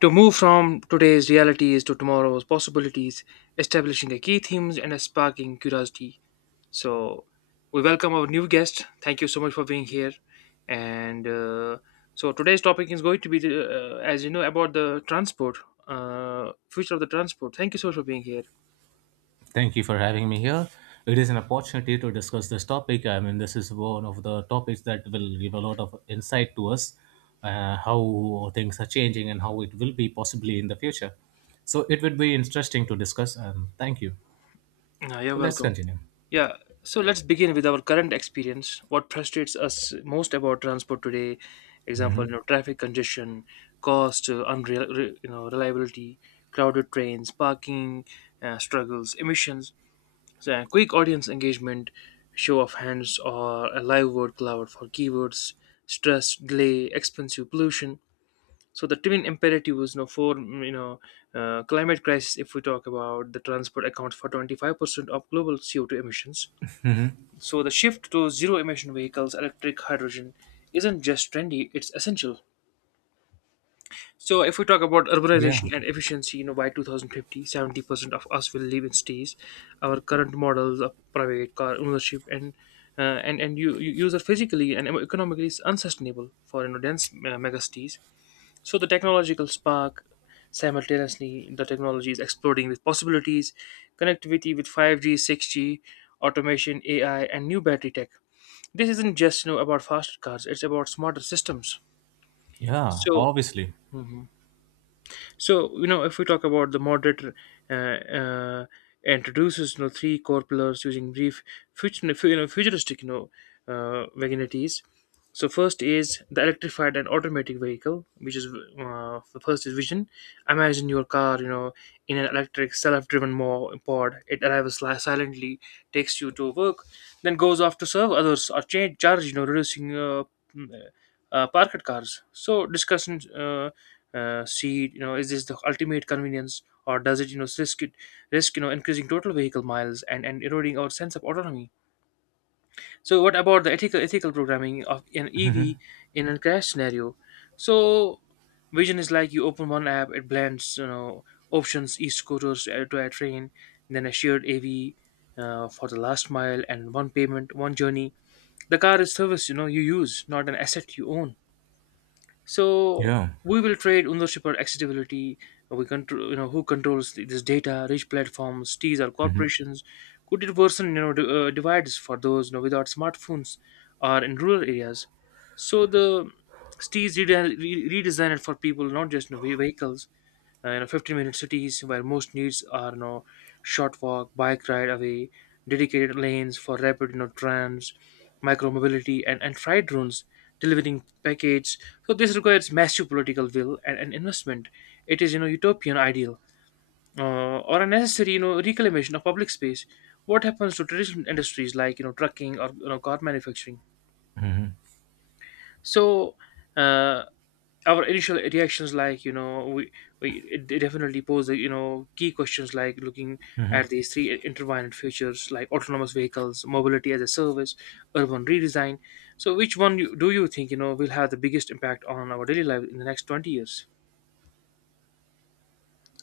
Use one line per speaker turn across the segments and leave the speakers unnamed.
To move from today's realities to tomorrow's possibilities, establishing a key themes and a sparking curiosity. So, we welcome our new guest. Thank you so much for being here. And so, today's topic is going to be as you know, about the transport, future of the transport. Thank you so much for being here.
Thank you for having me here. It is an opportunity to discuss this topic. I mean, this is one of the topics that will give a lot of insight to us, how things are changing and how it will be possibly in the future. So it would be interesting to discuss. And thank you.
You're
So let's
welcome.
continue.
Yeah, so let's begin with our current experience. What frustrates us most about transport today? Example, you know, traffic congestion, cost, unreal, reliability, crowded trains, parking struggles, emissions. So, quick audience engagement, show of hands, or a live word cloud for keywords, stress, delay, expensive pollution. So the twin imperative was no for climate crisis. If we talk about the transport accounts for 25% of global CO2 emissions, so the shift to zero emission vehicles, electric hydrogen, isn't just trendy, it's essential. So if we talk about
Yeah.
urbanization and efficiency, by 2050, 70% of us will live in cities. Our current models of private car ownership and you use are physically and economically unsustainable for dense megacities. So the technological spark, simultaneously the technology is exploding with possibilities, connectivity with 5G, 6G, automation, AI, and new battery tech. This isn't just about faster cars; it's about smarter systems.
Yeah.
So
Obviously.
so if we talk about the moderator, uh, uh, introduces three core pillars using brief future, futuristic vaginities. So first is the electrified and automatic vehicle, which is the first is vision. Imagine your car, in an electric self-driven pod. It arrives silently, takes you to work, then goes off to serve others or change charge, reducing mm, parked cars. So discussion. See, is this the ultimate convenience, or does it risk increasing total vehicle miles and eroding our sense of autonomy? So what about the ethical programming of an EV in a crash scenario? So vision is, like, you open one app, it blends options, e-scooters to a train, then a shared AV for the last mile, and one payment, one journey. The car is service, you use, not an asset you own. So
Yeah.
we will trade ownership or accessibility. We control, who controls this data? Rich platforms, T's or corporations? Could it worsen, divides for those, without smartphones or in rural areas? So the STEs redesigned for people, not just vehicles, 15-minute cities where most needs are short walk bike ride away, dedicated lanes for rapid trams, micro mobility and freight drones delivering package. So this requires massive political will and investment. It is utopian ideal, or a necessary reclamation of public space. What happens to traditional industries like trucking or car manufacturing? So uh, our initial reactions, like, we it definitely pose the key questions, like looking at these three intertwined features, like autonomous vehicles, mobility as a service, urban redesign. So which one do you think will have the biggest impact on our daily life in the next 20 years,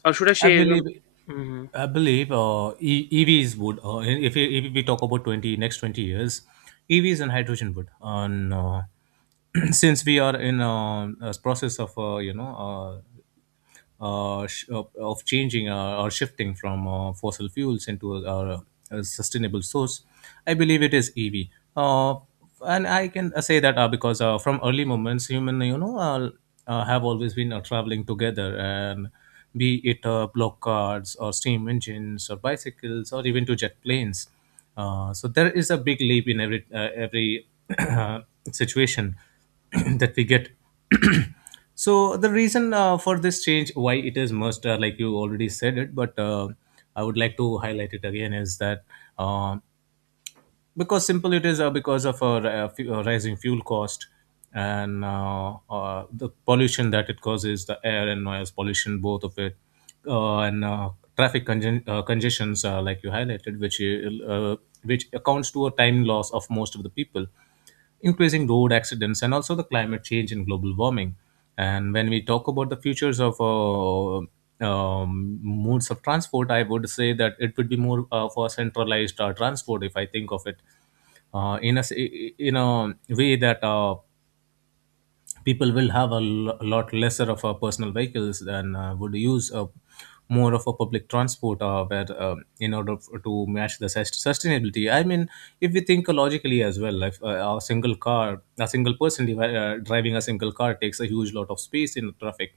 or should I
I
say?
believe,
Mm-hmm.
I believe, uh, E- EVs would. If we talk about twenty next 20 years, EVs and hydrogen would. And Since we are in a process of uh, of changing or shifting from fossil fuels into a sustainable source, I believe it is EV. Uh, and I can say that because from early moments, human have always been traveling together, and be it block cars or steam engines or bicycles or even to jet planes. So there is a big leap in every situation that we get. So the reason for this change, why it is must, like you already said it, but I would like to highlight it again is that uh, because simple it is because of rising fuel cost and the pollution that it causes, the air and noise pollution, both of it, and traffic congestions, like you highlighted, uh, which accounts to a time loss of most of the people, increasing road accidents, and also the climate change and global warming. And when we talk about the futures of modes of transport, I would say that it would be more for centralized transport, if I think of it in a way that people will have a lot lesser of personal vehicles and would use more of a public transport, where in order to match the sustainability. I mean, if we think logically as well, if a single car, a single person driving a single car takes a huge lot of space in traffic,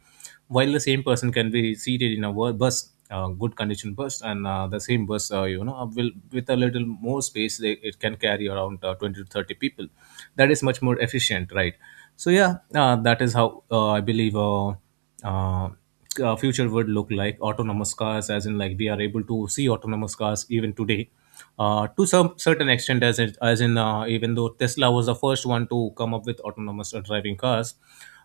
while the same person can be seated in a bus, good condition bus, and the same bus, will, with a little more space, they, it can carry around 20 to 30 people. That is much more efficient, right? So yeah, that is how I believe uh, future would look like. Autonomous cars, as in, like, we are able to see autonomous cars even today to some certain extent, as in, even though Tesla was the first one to come up with autonomous driving cars.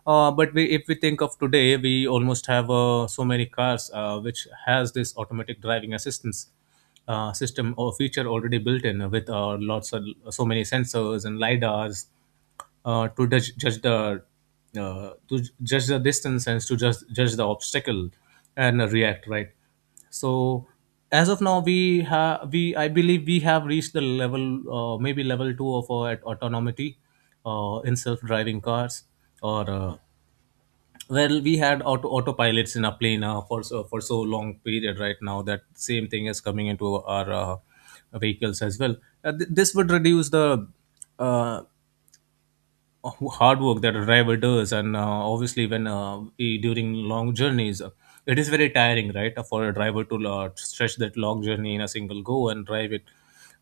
But we, if we think of today, we almost have so many cars which has this automatic driving assistance system or feature already built in, with lots of, so many sensors and lidars, to judge the to judge the distance and to judge the obstacle and react, right? So as of now, we have we I believe we have reached the level, maybe level 2 of our autonomy in self driving cars. Or Well, we had autopilots in our plane for so, long period right now. That same thing is coming into our vehicles as well. This would reduce the uh, hard work that a driver does. And obviously, when during long journeys, it is very tiring, right? For a driver to stretch that long journey in a single go and drive it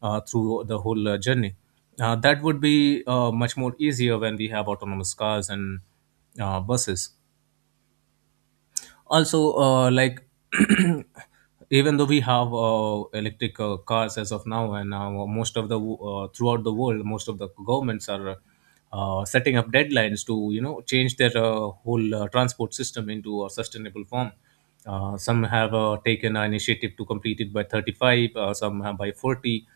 through the whole journey. That would be much more easier when we have autonomous cars and buses also. Uh, like, even though we have electric cars as of now, and now most of the throughout the world, most of the governments are setting up deadlines to, you know, change their whole transport system into a sustainable form. Some have taken an initiative to complete it by 35, some have by 40.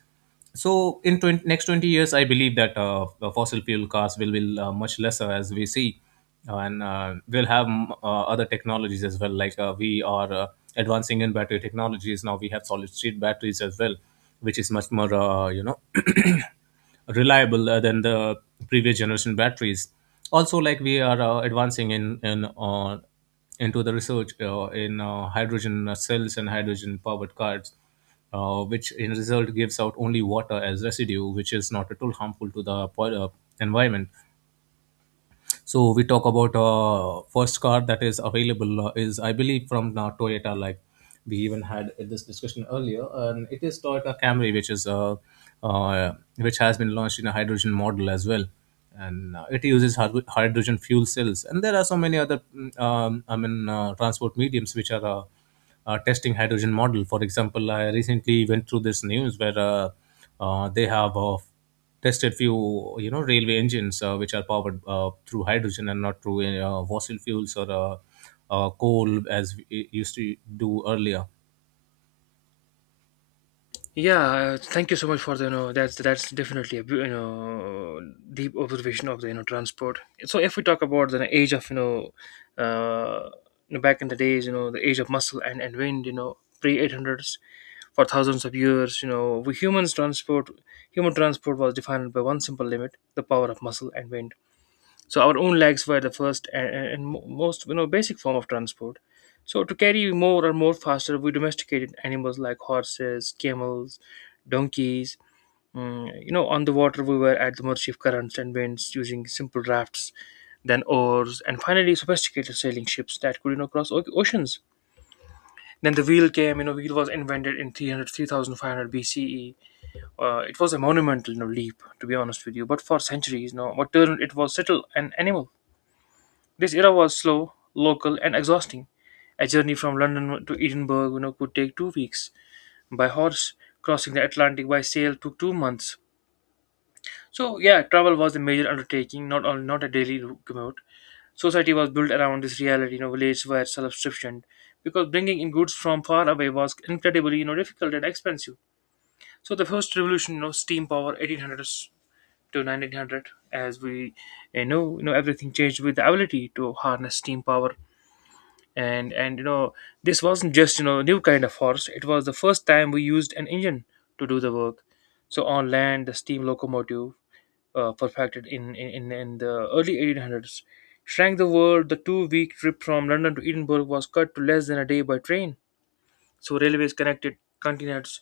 So in 20, next 20 years, I believe that the fossil fuel cars will be much lesser, as we see. And We'll have other technologies as well. Like, we are advancing in battery technologies. Now we have solid state batteries as well, which is much more you know reliable than the previous generation batteries. Also, like, we are advancing in into the research in hydrogen cells and hydrogen powered cars, which in result gives out only water as residue, which is not at all harmful to the environment. So we talk about first car that is available is, I believe, from Toyota. Like, we even had this discussion earlier, and it is Toyota Camry, which is which has been launched in a hydrogen model as well, and it uses hydrogen fuel cells. And there are so many other I mean, transport mediums which are. Testing hydrogen model. For example, I recently went through this news where they have tested few, you know, railway engines which are powered through hydrogen and not through fossil fuels or coal, as we used to do earlier.
Yeah, thank you so much for the you know that's definitely a deep observation of the transport. So if we talk about the age of, uh, back in the days, the age of muscle and wind, pre eight hundreds. For thousands of years, we humans transport human transport was defined by one simple limit, the power of muscle and wind. So our own legs were the first and most basic form of transport. So to carry more faster, we domesticated animals like horses, camels, donkeys. On the water we were at the mercy of currents and winds, using simple rafts, then oars, and finally sophisticated sailing ships that could cross oceans. Then the wheel came. Wheel was invented in 3500 BCE. It was a monumental, leap, to be honest with you. But for centuries, what turned it was settled an animal. This era was slow, local, and exhausting. A journey from London to Edinburgh, could take 2 weeks by horse. Crossing the Atlantic by sail took 2 months. So yeah, travel was a major undertaking, not only not a daily commute. Society was built around this reality. Villages were self-sufficient because bringing in goods from far away was incredibly, difficult and expensive. So the first revolution, steam power, 1800s to 1900, as we you know, everything changed with the ability to harness steam power. And this wasn't just new kind of horse. It was the first time we used an engine to do the work. So on land the steam locomotive, perfected in the early 1800s, shrank the world. The 2-week trip from London to Edinburgh was cut to less than a day by train. So railways connected continents,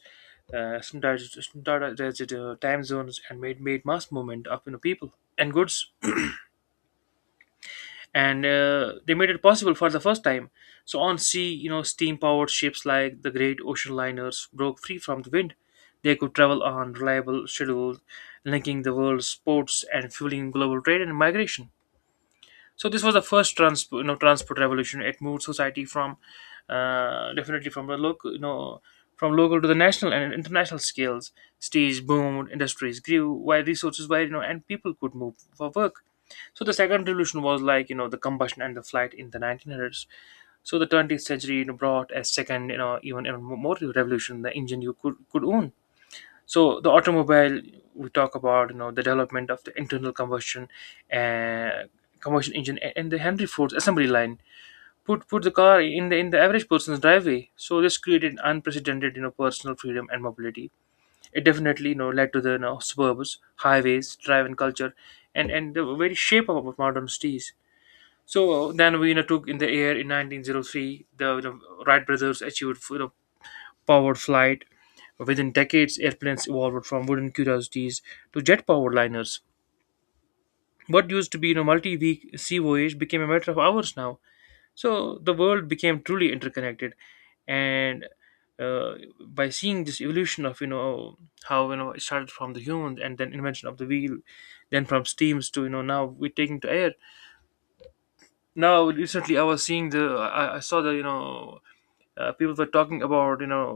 sometimes, time zones, and made mass movement of people and goods, and they made it possible for the first time. So on sea, steam-powered ships like the great ocean liners broke free from the wind. They could travel on reliable schedules, linking the world's ports and fueling global trade and migration. So this was the first transport revolution. It moved society from definitely from the local, from local to the national and international scales. Cities boomed, industries grew, while resources were, and people could move for work. So the second revolution was like, the combustion and the flight in the 1900s. So the 20th century, brought a second, even a more revolution, the engine you could own. So the automobile, we talk about the development of the internal uh, combustion engine, and the Henry Ford's assembly line put the car in the average person's driveway. So this created unprecedented, personal freedom and mobility. It definitely, led to the, suburbs, highways, drive and culture, and the very shape of our modern cities. So then we, took in the air in 1903. The Wright brothers achieved, powered flight. Within decades, airplanes evolved from wooden curiosities to jet-powered liners. What used to be, multi-week sea voyage became a matter of hours now. So the world became truly interconnected, and uh, by seeing this evolution of how it started from the humans and then invention of the wheel, then from steams to, now we're taking to air. Now, recently, I was seeing the I saw the people were talking about,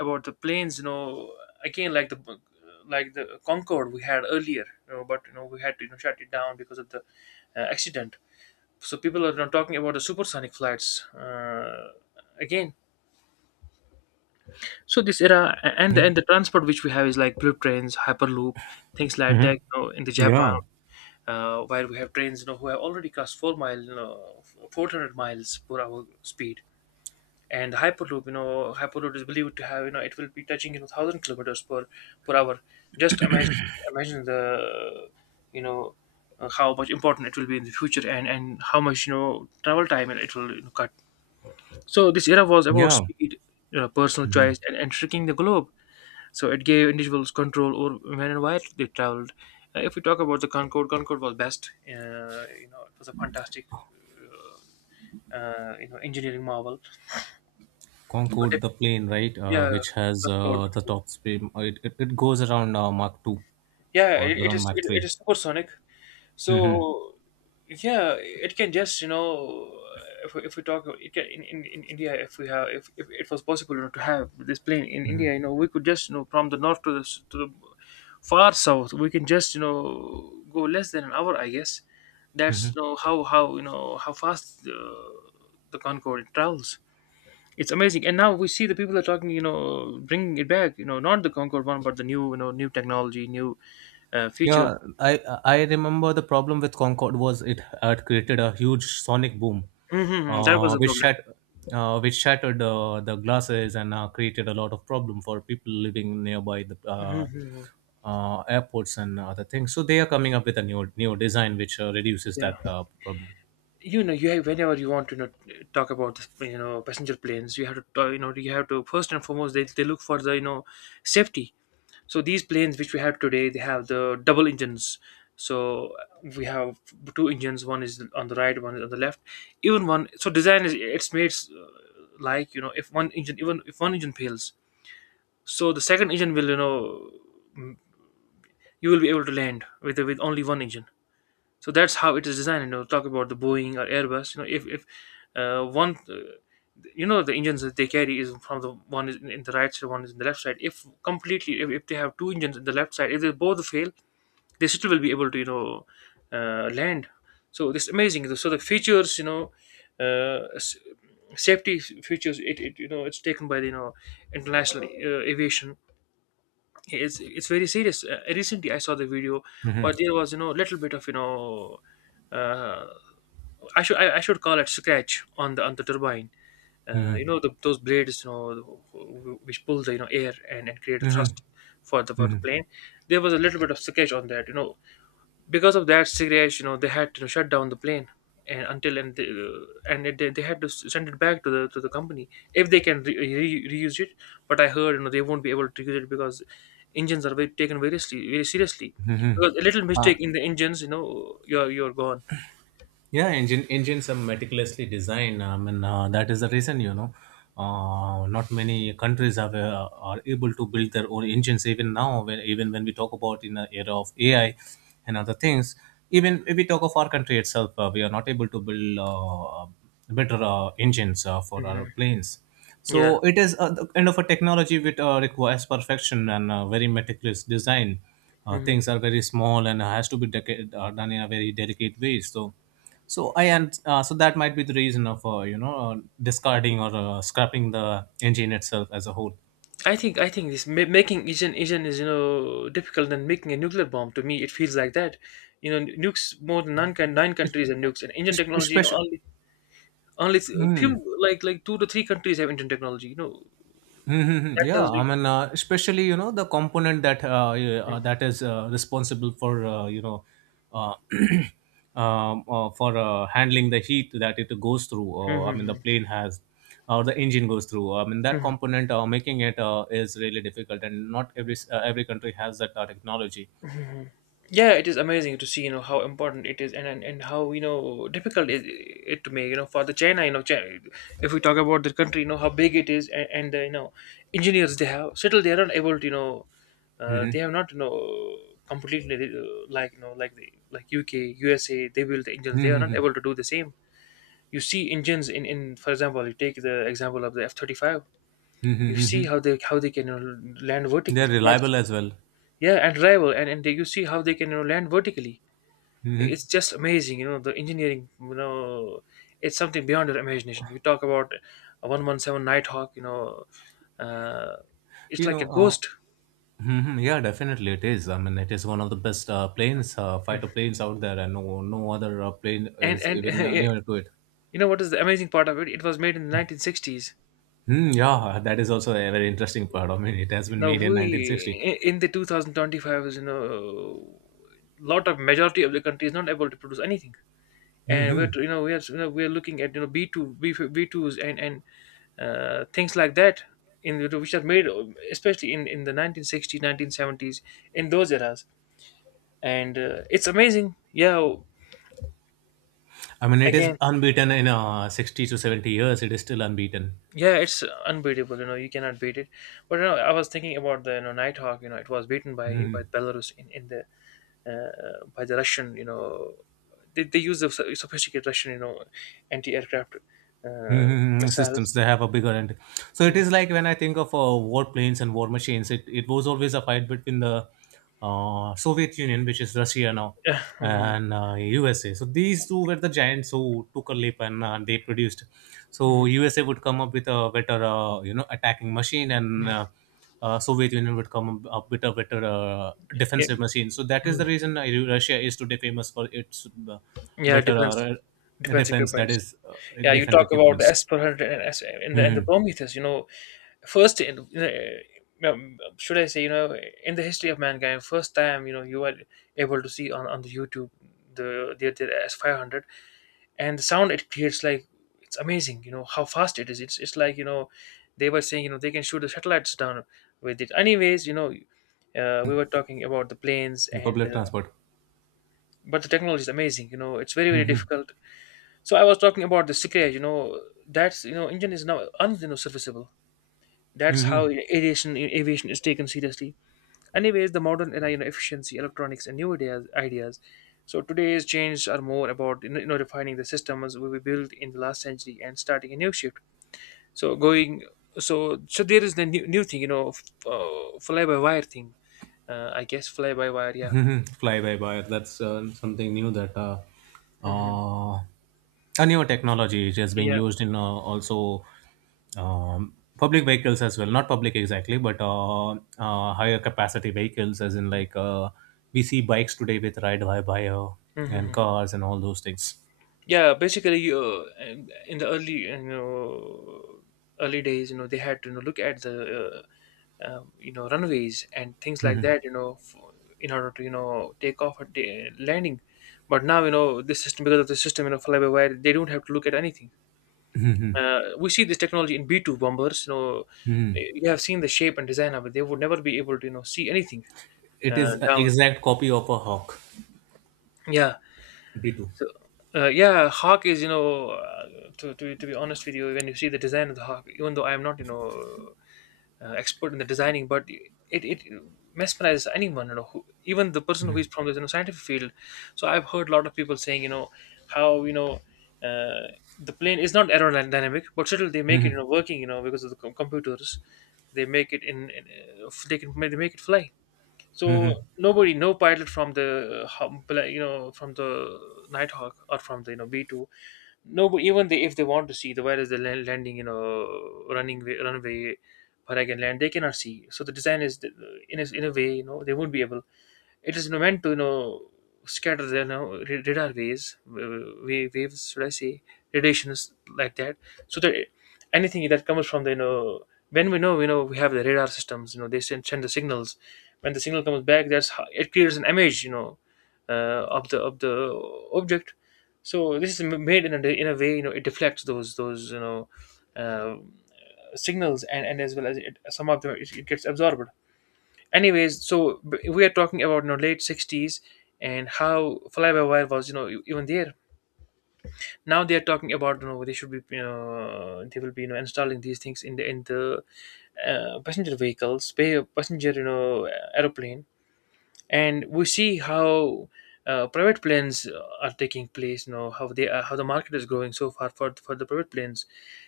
about the planes, again, like the Concorde we had earlier, but, we had to, shut it down because of the accident. So people are, talking about the supersonic flights, again. So this era and the transport which we have is like bullet trains, hyperloop, things like
Hmm.
that. In the Japan,
Yeah.
while we have trains, who have already crossed 400 miles per hour speed. And hyperloop you know hyperloop is believed to have, it will be touching, 1000 kilometers per hour. Just imagine. Imagine the you know uh, how much important it will be in the future, and how much, travel time it will, cut. So this era was about
Yeah.
speed, personal
Hmm.
choice and shrinking the globe. So it gave individuals control over when and where they traveled. If we talk about the Concorde, Concorde was best, it was a fantastic, uh, engineering marvel. But
Concorde, the plane, right?
Yeah,
Which has
good call, good
the
call.
top speed, it goes around mark 2
Yeah,
or
it, it
around
is
mark
it, it
3.
is supersonic.
Mm-hmm.
So yeah, it can just you know if we talk in India, if we have if it was possible, to have this plane in India, we could just, from the north to the far south we can just, go less than an hour, I guess.
Mm-hmm.
That's how how fast the Concorde travels. It's amazing, and now we see the people are talking, bringing it back, not the Concorde one but the new, new technology, new feature.
Yeah, I remember the problem with Concord was it had created a huge sonic boom,
Mm-hmm, that was
uh,
the
which
problem.
shat, which shattered the glasses and created a lot of problem for people living nearby the
Hmm.
airports and other things. So they are coming up with a new design which reduces
Yeah,
that problem.
you have whenever you want to, talk about this, passenger planes you have to talk, you have to first and foremost, they look for the, safety. So these planes which we have today, they have the double engines. So we have two engines. One is on the right, one is on the left. Even one. So design is it's made like, if one engine even if one engine fails, so the second engine will, m- you will be able to land with only one engine. So that's how it is designed. Talk about the Boeing or Airbus, if one, the engines that they carry is from the, one is in the right side, one is in the left side. If completely, if they have two engines in the left side, if they both fail, they still will be able to, land. So this is amazing. So the features, uh, s- safety features, it it's taken by the, international aviation. It's very serious. Recently, I saw the video
Hmm.
where there was, little bit of, uh, I should call it scratch on the turbine.
Hmm.
Those blades, which pull the, air, and create a
Hmm.
thrust for the
Hmm.
plane. There was a little bit of scratch on that. Because of that cigarettes, they had to shut down the plane and until and they, and it, they had to send it back to the company, if they can reuse it. But I heard, they won't be able to use it, because engines are very, taken very, very seriously, because a little
Uh,
mistake in the engines, you're gone.
Yeah, engines are meticulously designed. I mean, that is the reason, you know, not many countries have are able to build their own engines. Even now, when, even when we talk about in the era of AI and other things, even if we talk of our country itself, we are not able to build better engines for our
Hmm.
planes.
Yeah.
So it is a, the kind of a technology which requires perfection and very meticulous design.
Hmm.
Things are very small and has to be done in a very delicate way. So, so I and so that might be the reason of you know discarding or scrapping the engine itself as a whole.
I think making engine is, difficult than making a nuclear bomb. To me it feels like that. Nukes, more than nine
Es-
countries, and nukes and engine technology,
Especially.
all. Only
Hmm.
few, like two to three countries have internet technology.
Mhm.
That
Yeah.
tells
I
me.
mean, especially, you know, the component that yeah,
Mhm.
that is responsible for you know, uh, for handling the heat that it goes through. I mean, the
Mhm.
plane has, or the engine goes through. I mean, that
Mhm.
component, making it is really difficult, and not every every country has that technology.
Yeah, it is amazing to see, how important it is, and and how, difficult it to make, for the China, China, if we talk about the country, how big it is, and the you know engineers they have, still they are not able to,
Hmm.
they have not, completely like, like the, like UK, USA, they build the engines, they are not
Mhm,
able to do the same. You see engines in, for example, you take the example of the F-35,
mhm,
you see
mhm.
how they can, land
They're
vertically. That's,
reliable as well.
yeah, and rival, and they, you see how they can, land vertically.
Mhm.
It's just amazing, the engineering, it's something beyond your imagination. You talk about a 117 Nighthawk, uh, it's
You
like
know,
a
uh,
ghost.
Mhm. Yeah, definitely it is. I mean, it is one of the best planes, fighter
Hmm.
planes out there, and no, no other plane
and
is
and
even near to it.
you know what is the amazing part of it? It was made in the 1960s.
Hmm. Yeah, that is also a very interesting part. I mean, it has been
Now
made in 1960.
we in the 2025, is, lot of majority of the country is not able to produce anything, and
Hmm.
we're we're looking at, B2, B, B2s, and things like that, in the, which are made especially in the 1960s, 1970s, in those eras. And it's amazing. Yeah.
I mean, it is
Again,
unbeaten in 60 to 70 years. It is still unbeaten.
yeah, it's unbeatable, you cannot beat it. But, I was thinking about the, Nighthawk, it was beaten by Belarus in the, by the Russian, they use the sophisticated Russian, anti-aircraft, uh,
Mhm, systems
missiles.
they have a bigger end. So it
Mhm.
is like, when I think of war planes and war machines, it was always a fight between the Soviet Union, which is Russia now,
Yeah. Mhm.
and USA. So these two were the giants who took a leap, and they produced. So USA would come up with a better you know attacking machine, and Soviet Union would come up with a better
Yeah,
defensive machine. So that is the reason Russia is today famous for its
yeah,
better,
defense defense
defense, that
equipments.
is,
Yeah, you
defense
talk about the
equipments.
S-400 and S in the and the
Hmm.
Prometheus. First in, should I say, in the history of mankind, first time, you were able to see on the YouTube, the S-500, and the sound it creates, like, it's amazing. You know how fast it is. It's like, they were saying, they can shoot the satellites down with it. Anyways. We were talking about the planes, and
Public transport.
but the technology is amazing, it's very, very
Hmm.
difficult. So I was talking about the Sikra, that's, engine is now un, serviceable. That's how aviation is taken seriously. Anyways, the modern era, efficiency, electronics, and new ideas. So today's changes are more about, refining the systems we built in the last century, and starting a new shift. So going, so there is the new, new thing, fly by wire thing. I guess fly by wire, yeah.
Mhm. Fly by wire. That's something new that,
Hmm.
uh, a new technology which is being
Yeah.
used in also public vehicles as well. Not public exactly, but higher capacity vehicles, as in, like, we see bikes today with ride by wire and
Mhm.
cars and all those things.
Yeah, basically, in the early, early days, they had to, look at the, runways and things like that, for, in order to, take off at the landing. But now, this system, because of the system, fly by wire, they don't have to look at anything. We see this technology in B2 bombers. You have seen the shape and design of it, they would never be able to, see anything
It is an
down.
exact copy of a Hawk
Yeah.
B2.
So, yeah, Hawk is, to be honest with you, when you see the design of the Hawk, even though I am not, expert in the designing, but it mesmerizes anyone, who, even the person who is from the, scientific field. So I've heard a lot of people saying, how. Uh, the plane is not aerodynamic, but still they make it, working, because of the computers. They make it in they make it fly. So nobody, no pilot from the from the Nighthawk or from the, B two. Nobody, even they, if they want to see, the where is the landing, runway, where I can land, they cannot see. So the design is in a way, they won't be able, it is, meant to, scatter the, radar waves, should I say, radiations, like that, so that anything that comes from the, when we know, we have the radar systems, they send the signals. When the signal comes back, that's how it creates an image, of the object. So this is made in a way, it deflects those, uh, signals, and as well as it, some of them it gets absorbed. Anyways, so we are talking about, late 60s, and how fly by wire was, even there. Now they are talking about, they should be, they will be, installing these things in the passenger vehicles, passenger, aeroplane. And we see how private planes are taking place, how they are, how the market is growing so far for the private planes,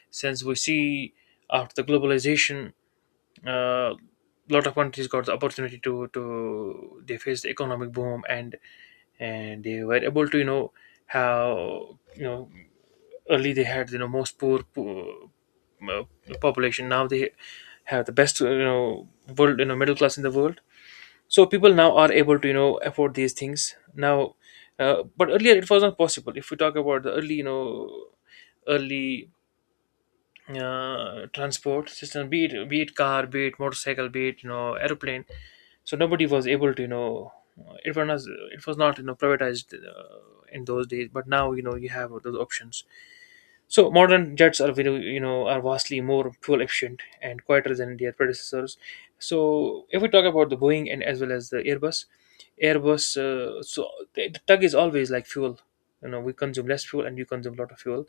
since we see after the globalization, uh, lot of countries got the opportunity to, they faced the economic boom, and they were able to, how, early they had, most poor, poor, uh, population, now they have the best, world, middle class in the world. So people now are able to, afford these things now. But earlier it was not possible if we talk about the early, early transport system, be it car, be it motorcycle, be it airplane. So nobody was able to it was not privatized in those days. But now you know you have those options. So modern jets are very, are vastly more fuel efficient and quieter than their predecessors. So if we talk about the Boeing and as well as the Airbus, Airbus so the tug is always like fuel. You know we consume less fuel and you consume a lot of fuel.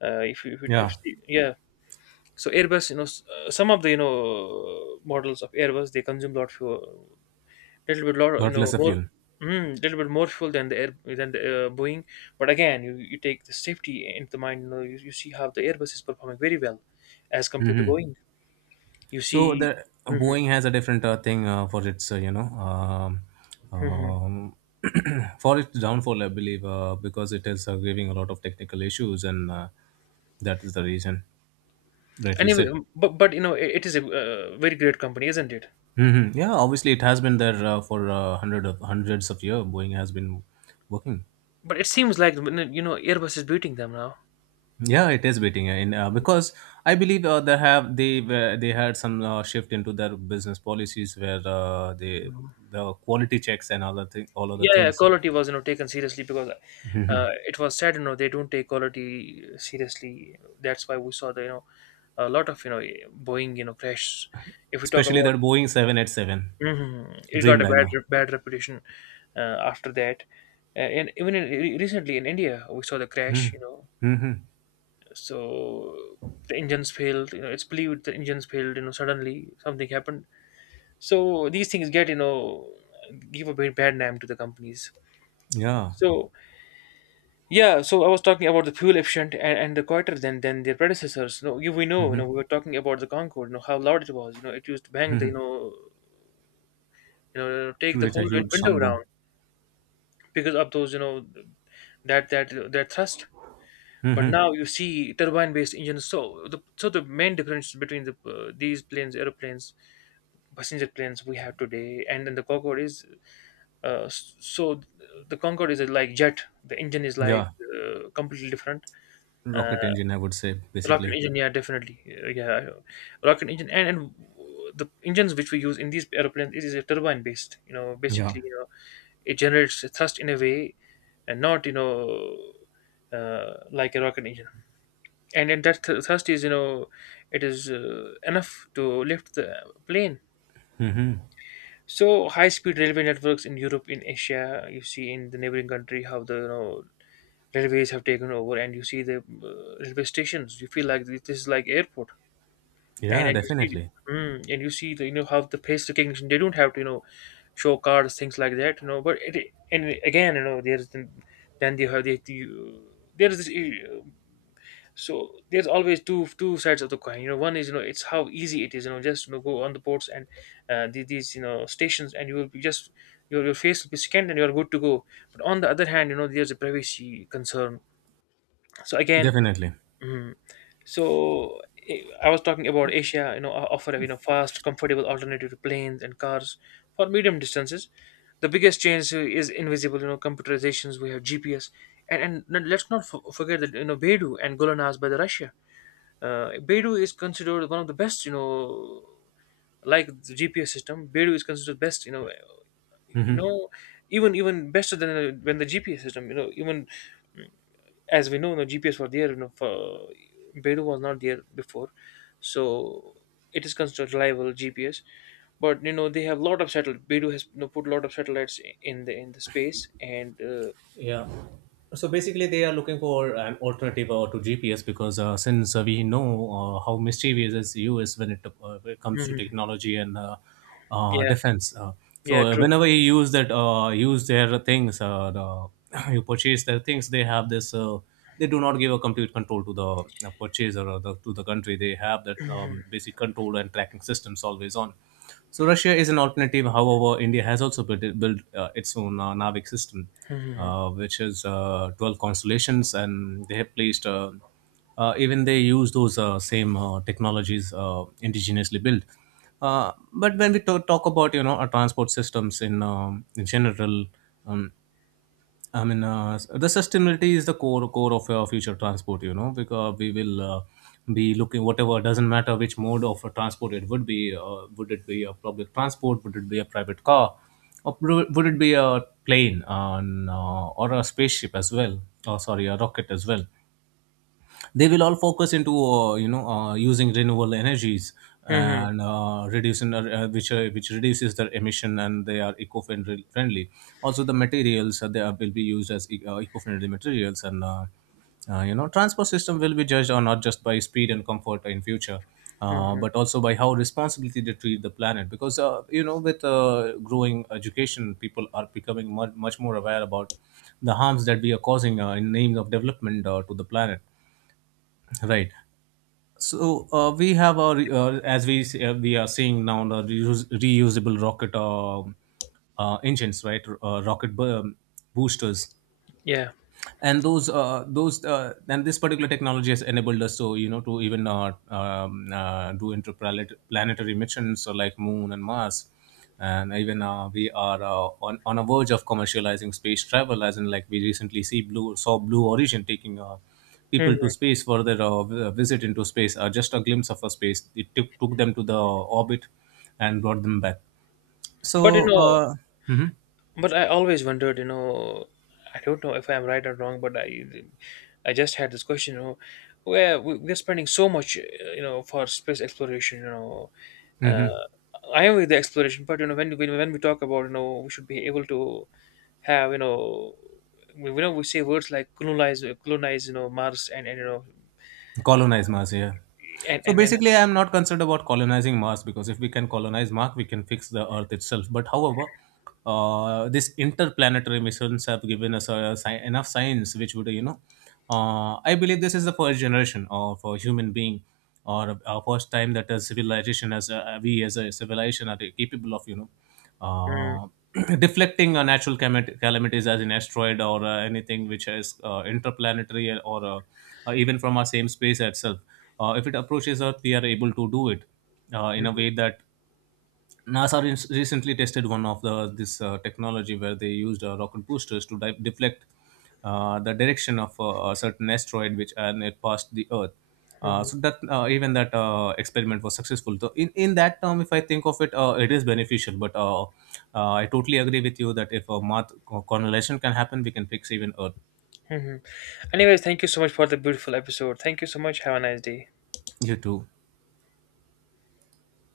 If you if, you-
Yeah,
if yeah, so Airbus, you know, some of the models of Airbus they consume a lot fuel, little bit lot
got lesser
more,
fuel.
little bit more fuel than the air than the Boeing. But again, you take the safety into the mind. You know, you see how the Airbus is performing very well, as compared to
Hmm.
Boeing. You
So
see.
the
Hmm.
Boeing has a different thing for its
Hmm.
um, for its downfall, I believe, because it is giving a lot of technical issues, and that is the reason. Rightly
Anyway,
said.
but you know it is a very great company, isn't it?
Hmm. Yeah, obviously it has been there for hundreds of years. Boeing has been working.
But it seems like you know Airbus is beating them now.
Yeah, it is beating in because I believe they have they were they had some shift into their business policies where the quality checks and other thing all other
Yeah, yeah,
things,
quality was you know taken seriously, because it was sad you know they don't take quality seriously. That's why we saw the a lot of boeing crash if we talk
especially that
about.
Boeing 787
Mhm. It got a
Dreamliner.
bad reputation after that. And even recently in india we saw the crash, you know.
Hmm.
So the engines failed, you know, it's believed the engines failed, you know, suddenly something happened. So these things get you know give a bit bad name to the companies.
Yeah.
So yeah, so I was talking about the fuel efficient and the quieter than their predecessors. No, we know, you know,
Hmm.
we were talking about the Concorde, you know, how loud it was. You know, it used to bang the, you know, take the
Create a huge sound
window
boom.
down because of those, you know, that thrust. But now you see turbine-based engines. So the main difference between the these planes, aeroplanes, passenger planes we have today, and then the Concorde is, so the Concorde is like jet. The engine is like
Yeah,
completely different. Uh,
rocket engine, I would say,
Rocket
basically.
engine, yeah, definitely. Yeah, rocket engine, and the engines which we use in these aeroplanes is a turbine based you know
Yeah,
basically you know it generates a thrust in a way, and not like a rocket engine, and thrust is you know it is enough to lift the plane. So high speed railway networks in europe, in asia, you see in the neighboring country how the you know railways have taken over, and you see the railway stations, you feel like this is like airport. and
yeah,
and you see,
definitely,
and you see the you know how the face recognition, they don't have to you know show cards, things like that, you know. But it and again you know there's the- then they have the there's this so there's always two sides of the coin, you know. One is you know it's how easy it is, you know, just you know go on the ports, and these you know stations, and you will be just your face will be scanned and you're good to go. But on the other hand you know there's a privacy concern. So again.
definitely.
mm, so eh, I was talking about Asia, you know, offer a you know fast, comfortable alternative to planes and cars for medium distances. The biggest change is invisible, you know, computerizations. We have GPS, and let's not forget that you know Beidou and Golanaz by the Russia. Beidou is considered one of the best, you know, like the GPS system. Beidou is considered best, you
Hmm.
know, even even better than when the GPS system, you know, even. mm, as we know, no GPS were there. You know, for, Beidou was not there before, so it is considered reliable GPS. But you know, they have a lot of satellites. Beidou has you know put a lot of satellites in the space, and
Yeah. So basically, they are looking for an alternative to GPS because since we know how mischievous is US when it comes to
Mhm.
technology and
Yeah,
defense, so
yeah, true.
whenever you use their things, you purchase their things, they have this. They do not give a complete control to the purchaser to the country. They have that
Mhm.
basic control and tracking systems always on. So Russia is an alternative. However, India has also built its own Navig system,
Mhm,
which is 12 constellations, and they have placed even they use those same technologies indigenously built, but when we talk about, you know, our transport systems in general. um, I mean, the sustainability is the core of future transport. You know, because we will be looking, whatever, doesn't matter which mode of transport it would be. Would it be a public transport? Would it be a private car? Or would it be a plane and, or a spaceship as well? Or, sorry, a rocket as well. They will all focus into, using renewable energies,
mhm,
and reducing which reduces their emission, and they are eco-friendly friendly. Also the materials will be used as eco-friendly materials, and you know, transport system will be judged on not just by speed and comfort in future,
mhm.
but also by how responsibly they treat the planet, because you know, with growing education, people are becoming much, much more aware about the harms that we are causing, in names of development, to the planet. Right. So we have our we are seeing now the reusable rocket engines, right? Boosters.
Yeah.
And those uh, those uh, and this particular technology has enabled us, to you know, to even do interplanetary missions, so like moon and mars. And even we are on a verge of commercializing space travel, as in like we recently see blue saw blue origin taking people to
Mhm.
space for their visit into space, just a glimpse of a space. It took them to the orbit and brought them back.
But you
So
know,
mhm.
but I always wondered, you know, I don't know if I'm right or wrong, but I just had this question, you know, where we're spending so much, you know, for space exploration, you know. uh,
Mhm.
I am with the exploration, but you know when we talk about you know we should be able to have you know we say words like colonize you know Mars and you know
Colonize Mars, yeah.
and
So
and you know.
basically, I am not concerned about colonizing Mars, because if we can colonize Mars, we can fix the Earth itself. But however, these interplanetary missions have given us enough science which would, you know, I believe this is the first generation of a human being, or a first time that a civilization, as we as a civilization, are capable of, you know,
Mm,
uh, deflecting natural calamities as an asteroid, or anything which is interplanetary, or even from our same space itself. If it approaches Earth, we are able to do it in a
mm,
way that NASA recently tested one of the this technology where they used rocket boosters to deflect the direction of a certain asteroid, which, and it passed the Earth.
mm,
So that even that experiment was successful. So in that term, if I think of it, it is beneficial. But I totally agree with you that if a Mars colonization can happen, we can fix even Earth.
mm. Anyways, thank you so much for the beautiful episode. Thank you so much. Have a nice day.
You too.